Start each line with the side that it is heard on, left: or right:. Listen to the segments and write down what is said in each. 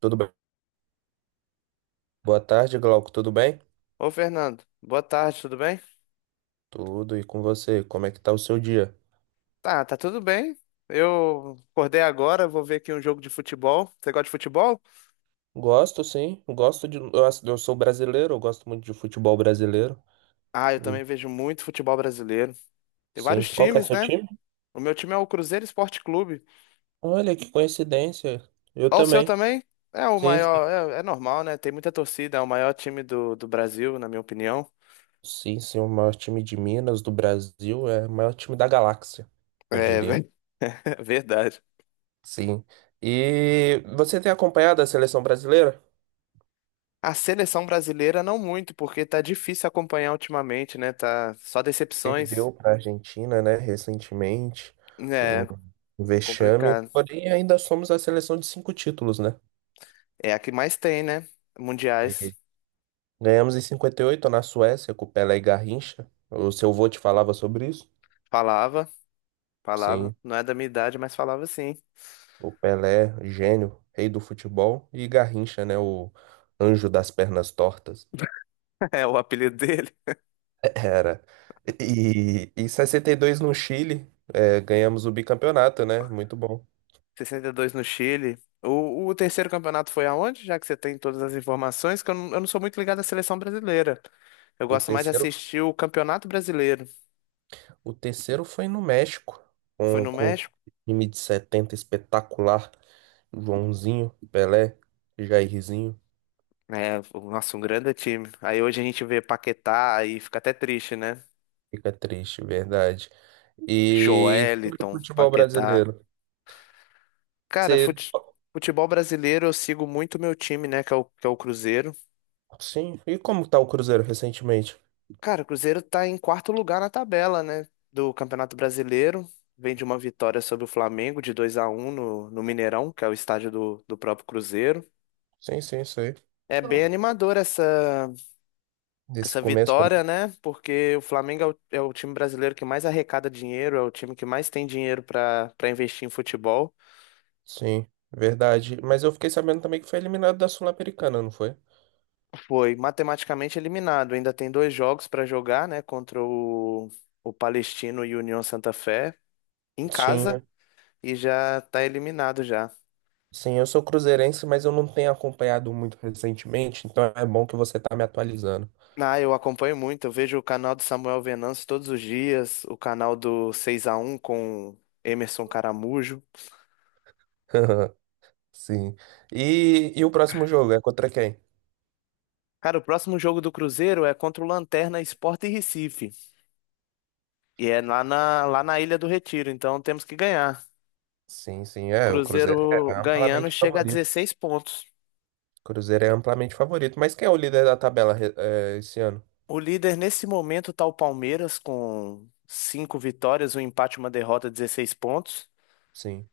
right: Tudo bem? Boa tarde, Glauco. Tudo bem?
left: Ô, Fernando, boa tarde, tudo bem?
right: Tudo. E com você? Como é que tá o seu dia?
left: Tá tudo bem. Eu acordei agora, vou ver aqui um jogo de futebol. Você gosta de futebol?
right: Gosto, sim. Gosto de. Eu, eu sou brasileiro, eu gosto muito de futebol brasileiro.
left: Ah, eu
right: E,
left: também vejo muito futebol brasileiro. Tem
right: sim.
left: vários
right: Qual que é
left: times,
right: seu
left: né?
right: time?
left: O meu time é o Cruzeiro Esporte Clube.
right: Olha, que coincidência. Eu
left: Ó, o seu
right: também.
left: também? É o
right: Sim, sim.
left: maior, é normal, né? Tem muita torcida, é o maior time do Brasil, na minha opinião.
right: Sim, sim, o maior time de Minas, do Brasil, é o maior time da galáxia, eu
left: É,
right: diria.
left: verdade.
right: Sim. E você tem acompanhado a seleção brasileira?
left: A seleção brasileira não muito, porque tá difícil acompanhar ultimamente, né? Tá só decepções.
right: Perdeu para a Argentina, né, recentemente, um
left: É
right: um vexame.
left: complicado.
right: Porém, ainda somos a seleção de cinco títulos, né?
left: É a que mais tem, né? Mundiais.
right: E Ganhamos em 58 na Suécia com o Pelé e Garrincha. O seu vô te falava sobre isso?
left: Falava, falava.
right: Sim,
left: Não é da minha idade, mas falava sim.
right: o Pelé, gênio, rei do futebol, e Garrincha, né, o anjo das pernas tortas.
left: É o apelido dele.
right: Era. E em 62 no Chile, é, ganhamos o bicampeonato, né? Muito bom.
left: 62 no Chile. O terceiro campeonato foi aonde? Já que você tem todas as informações, que eu não sou muito ligado à seleção brasileira. Eu
right: O
left: gosto mais de
right: terceiro
left: assistir o Campeonato Brasileiro.
right: O terceiro foi no México,
left: Foi no
right: com o
left: México?
right: time de 70 espetacular. Joãozinho, Pelé, Jairzinho.
left: É, nossa, um grande time. Aí hoje a gente vê Paquetá e fica até triste, né?
right: Fica triste, verdade. E sobre o
left: Joeliton,
right: futebol
left: Paquetá.
right: brasileiro.
left: Cara,
right: Você...
left: fute- futebol brasileiro eu sigo muito meu time, né? Que é o Cruzeiro.
right: Sim, e como tá o Cruzeiro recentemente?
left: Cara, o Cruzeiro tá em quarto lugar na tabela, né, do Campeonato Brasileiro. Vem de uma vitória sobre o Flamengo de 2-1 no Mineirão, que é o estádio do próprio Cruzeiro.
right: Sim, sim, sei.
left: É bem animador essa,
right: Desse
left: essa
right: começo, né?
left: vitória, né? Porque o Flamengo é é o time brasileiro que mais arrecada dinheiro, é o time que mais tem dinheiro para investir em futebol.
right: Sim, verdade. Mas eu fiquei sabendo também que foi eliminado da Sul-Americana, não foi?
left: Foi matematicamente eliminado, ainda tem dois jogos para jogar, né? Contra o Palestino e o União Santa Fé, em
right: Sim,
left: casa, e já tá eliminado já.
right: sim, eu sou cruzeirense, mas eu não tenho acompanhado muito recentemente, então é bom que você tá me atualizando.
left: Ah, eu acompanho muito. Eu vejo o canal do Samuel Venâncio todos os dias, o canal do 6-1 com Emerson Caramujo.
right: Sim. E o próximo jogo é contra quem?
left: Cara, o próximo jogo do Cruzeiro é contra o Lanterna Sport e Recife. E é lá na Ilha do Retiro, então temos que ganhar.
right: Sim, sim, é. O Cruzeiro
left: Cruzeiro
right: é
left: ganhando
right: amplamente
left: chega a
right: favorito.
left: 16 pontos.
right: O Cruzeiro é amplamente favorito. Mas quem é o líder da tabela, é, esse ano?
left: O líder nesse momento tá o Palmeiras com 5 vitórias, um empate, uma derrota, 16 pontos.
right: Sim.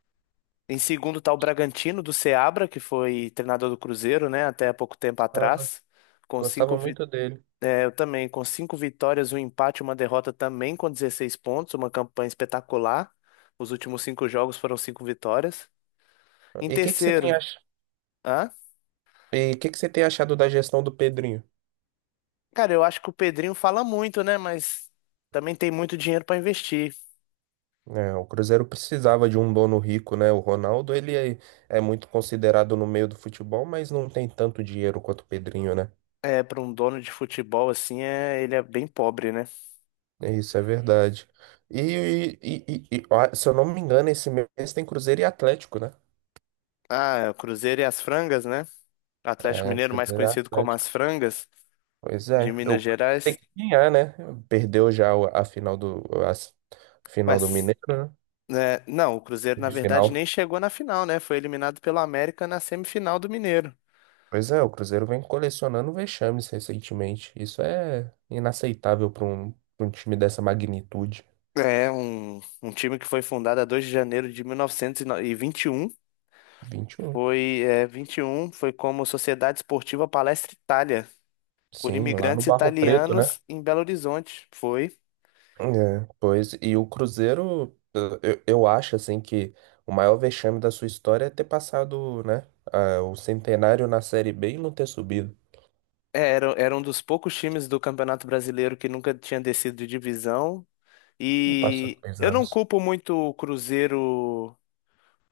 left: Em segundo tá o Bragantino do Seabra, que foi treinador do Cruzeiro, né, até há pouco tempo
right: Gostava,
left: atrás, com cinco
right: gostava
left: vi-
right: muito dele.
left: é, eu também, com cinco vitórias, um empate, uma derrota também com 16 pontos, uma campanha espetacular. Os últimos cinco jogos foram cinco vitórias. Em
right: E o que que você tem
left: terceiro,
right: ach...
left: hã?
right: E que você tem achado da gestão do Pedrinho?
left: Cara, eu acho que o Pedrinho fala muito, né, mas também tem muito dinheiro para investir.
right: É, o Cruzeiro precisava de um dono rico, né? O Ronaldo, ele é, é muito considerado no meio do futebol, mas não tem tanto dinheiro quanto o Pedrinho, né?
left: É, para um dono de futebol assim, é, ele é bem pobre, né?
right: É. Isso é verdade. E, ó, se eu não me engano, esse mês tem Cruzeiro e Atlético, né?
left: Ah, o Cruzeiro e as Frangas, né? Atlético
right: É,
left: Mineiro, mais
right: Cruzeiro e
left: conhecido como
right: Atlético.
left: as Frangas
right: Pois
left: de
right: é,
left: Minas
right: eu tem
left: Gerais.
right: que ganhar, né? Perdeu já a final do a s- final do
left: Mas,
right: Mineiro, né?
left: né, não, o Cruzeiro, na
right: Final.
left: verdade, nem chegou na final, né? Foi eliminado pelo América na semifinal do Mineiro.
right: Pois é, o Cruzeiro vem colecionando vexames recentemente. Isso é inaceitável para pra um time dessa magnitude.
left: É, um time que foi fundado a 2 de janeiro de mil novecentos e vinte e um.
right: 21.
left: Foi, é, 21, foi como Sociedade Esportiva Palestra Itália, por
right: Sim, lá no
left: imigrantes
right: Barro Preto, né?
left: italianos em Belo Horizonte. Foi.
right: É, pois, e o Cruzeiro, eu acho assim que o maior vexame da sua história é ter passado, né, ah, o centenário na Série B e não ter subido.
left: É, era um dos poucos times do Campeonato Brasileiro que nunca tinha descido de divisão.
right: E passou
left: E
right: três
left: eu não
right: anos.
left: culpo muito o Cruzeiro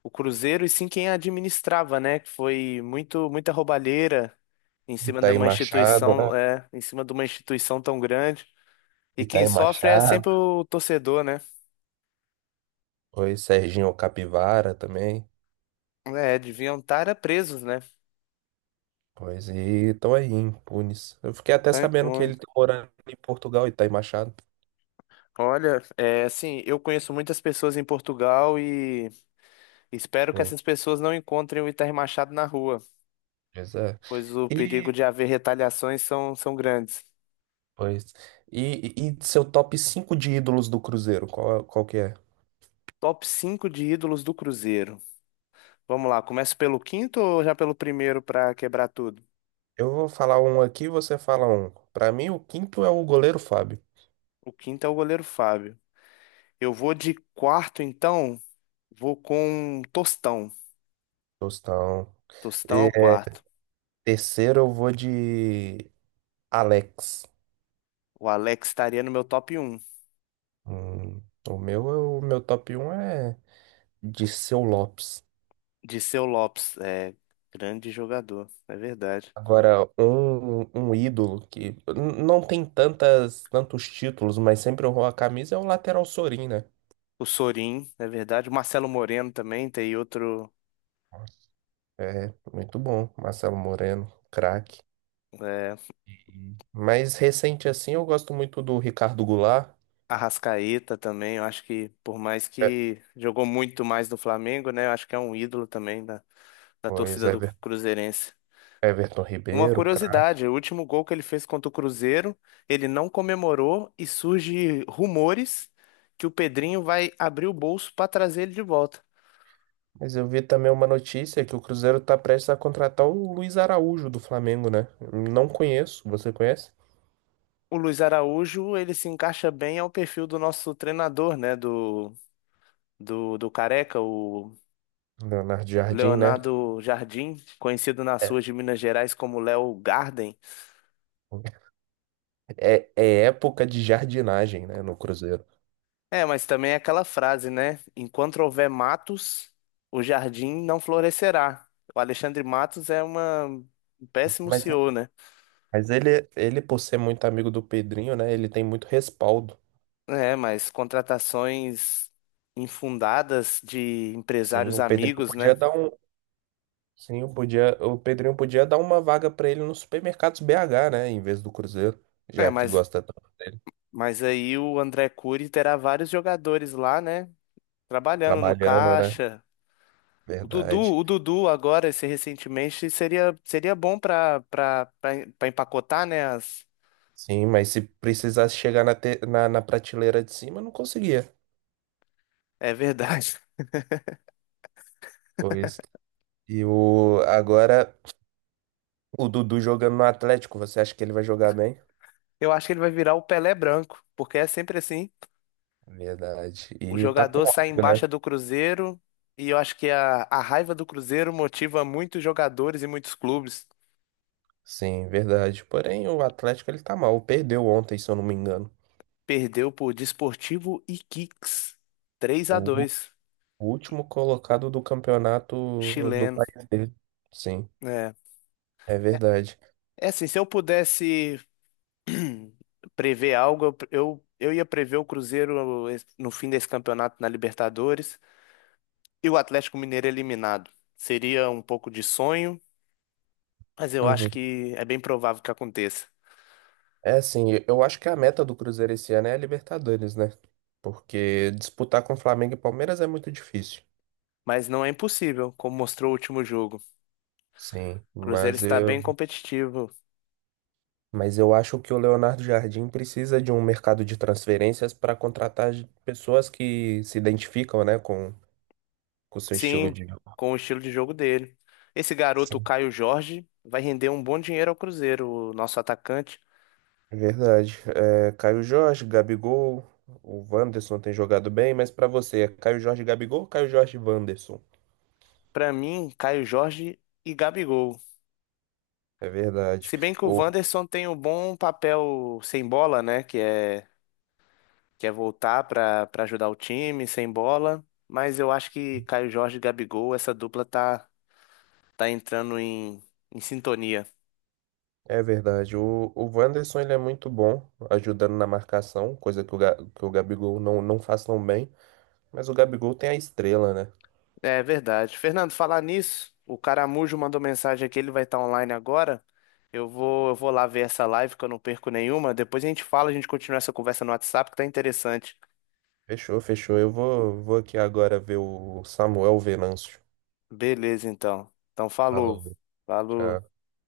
left: o Cruzeiro e sim quem a administrava, né? Que foi muita roubalheira em
right: E
left: cima
right: tá
left: de
right: aí
left: uma
right: Machado, né?
left: instituição, em cima de uma instituição tão grande.
right: E
left: E
right: tá
left: quem
right: aí
left: sofre é
right: Machado.
left: sempre o torcedor, né?
right: Pois, Serginho Capivara também.
left: É, deviam estar presos, né?
right: Pois, e estão aí, impunes. Eu fiquei até
left: Tá
right: sabendo que
left: impune.
right: ele tá morando em Portugal e tá aí Machado.
left: Olha, é assim, eu conheço muitas pessoas em Portugal e espero que
right: Pois,
left: essas pessoas não encontrem o Itamar Machado na rua,
right: pois é.
left: pois o
right: E,
left: perigo de haver retaliações são grandes.
right: pois, e, e seu top 5 de ídolos do Cruzeiro, qual, qual que é?
left: Top 5 de ídolos do Cruzeiro. Vamos lá, começa pelo quinto ou já pelo primeiro para quebrar tudo?
right: Eu vou falar um aqui, você fala um. Pra mim, o quinto é o goleiro Fábio.
left: O quinto é o goleiro Fábio. Eu vou de quarto, então, vou com Tostão.
right: Tostão.
left: Tostão é
right: E,
left: o
right: é,
left: quarto.
right: terceiro, eu vou de Alex.
left: O Alex estaria no meu top um.
right: Hum, o meu top um é de Seu Lopes.
left: Dirceu Lopes, é grande jogador, é verdade.
right: Agora, um ídolo que não tem tantos títulos, mas sempre honrou a camisa é o lateral Sorin, né?
left: O Sorin, é verdade. O Marcelo Moreno também, tem outro.
right: É, muito bom. Marcelo Moreno, craque.
left: É,
right: Uhum. Mas recente assim, eu gosto muito do Ricardo Goulart.
left: Arrascaeta também, eu acho que, por mais
right: É,
left: que jogou muito mais no Flamengo, né? Eu acho que é um ídolo também da
right: pois
left: torcida
right: é.
left: do Cruzeirense.
right: Everton
left: Uma
right: Ribeiro, craque.
left: curiosidade, o último gol que ele fez contra o Cruzeiro, ele não comemorou e surge rumores que o Pedrinho vai abrir o bolso para trazer ele de volta.
right: Mas eu vi também uma notícia que o Cruzeiro tá prestes a contratar o Luiz Araújo do Flamengo, né? Não conheço, você conhece?
left: O Luiz Araújo, ele se encaixa bem ao perfil do nosso treinador, né, do Careca, o
right: Leonardo Jardim, né?
left: Leonardo Jardim, conhecido nas
right: É,
left: ruas de Minas Gerais como Léo Garden.
right: é época de jardinagem, né, no Cruzeiro.
left: É, mas também é aquela frase, né? Enquanto houver matos, o jardim não florescerá. O Alexandre Matos é uma... um péssimo
right: Mas,
left: CEO, né?
right: mas ele, por ser muito amigo do Pedrinho, né, ele tem muito respaldo.
left: É, mas contratações infundadas de
right: Sim,
left: empresários
right: o Pedrinho
left: amigos,
right: podia
left: né?
right: dar um, sim, o Pedrinho podia dar uma vaga pra ele nos supermercados BH, né, em vez do Cruzeiro,
left: É,
right: já que
left: mas,
right: gosta tanto dele,
left: mas aí o André Cury terá vários jogadores lá, né? Trabalhando no
right: trabalhando, né?
left: caixa. O Dudu,
right: Verdade.
left: o Dudu agora, esse recentemente, seria bom para empacotar, né? As...
right: Sim, mas se precisasse chegar na prateleira de cima, não conseguia.
left: É verdade.
right: Pois. E o, agora, o Dudu jogando no Atlético, você acha que ele vai jogar bem?
left: Eu acho que ele vai virar o Pelé branco, porque é sempre assim.
right: Verdade.
left: O
right: E tá com
left: jogador sai em
right: ódio, né?
left: baixa do Cruzeiro e eu acho que a raiva do Cruzeiro motiva muitos jogadores e muitos clubes.
right: Sim, verdade. Porém, o Atlético, ele tá mal. Perdeu ontem, se eu não me engano.
left: Perdeu por Desportivo Iquiques, 3 a
right: O,
left: 2,
right: o último colocado do campeonato do
left: chileno.
right: país dele. Sim,
left: É.
right: é verdade.
left: É assim, se eu pudesse prever algo, eu ia prever o Cruzeiro no fim desse campeonato na Libertadores e o Atlético Mineiro eliminado. Seria um pouco de sonho, mas eu acho
right: Uhum.
left: que é bem provável que aconteça.
right: É assim, eu acho que a meta do Cruzeiro esse ano é a Libertadores, né? Porque disputar com Flamengo e Palmeiras é muito difícil.
left: Mas não é impossível, como mostrou o último jogo. O
right: Sim,
left: Cruzeiro
right: mas
left: está bem
right: eu,
left: competitivo.
right: mas eu acho que o Leonardo Jardim precisa de um mercado de transferências para contratar pessoas que se identificam, né, com o seu estilo
left: Sim,
right: de jogo.
left: com o estilo de jogo dele. Esse garoto, o
right: Sim.
left: Caio Jorge, vai render um bom dinheiro ao Cruzeiro, o nosso atacante.
right: Verdade. É, Caio Jorge, Gabigol, o Wanderson tem jogado bem, mas para você, é Caio Jorge, Gabigol ou Caio Jorge, e Wanderson?
left: Para mim, Caio Jorge e Gabigol.
right: É verdade.
left: Se bem que o
right: O,
left: Wanderson tem um bom papel sem bola, né? Que é voltar para ajudar o time sem bola. Mas eu acho que Caio Jorge e Gabigol, essa dupla tá entrando em sintonia.
right: é verdade. O Wanderson ele é muito bom ajudando na marcação, coisa que que o Gabigol não faz tão bem, mas o Gabigol tem a estrela, né?
left: É verdade. Fernando, falar nisso, o Caramujo mandou mensagem aqui, ele vai estar online agora. Eu vou lá ver essa live que eu não perco nenhuma. Depois a gente fala, a gente continua essa conversa no WhatsApp que tá interessante.
right: Fechou, fechou. Vou aqui agora ver o Samuel Venâncio.
left: Beleza, então. Então, falou.
right: Falou, tchau.
left: Falou.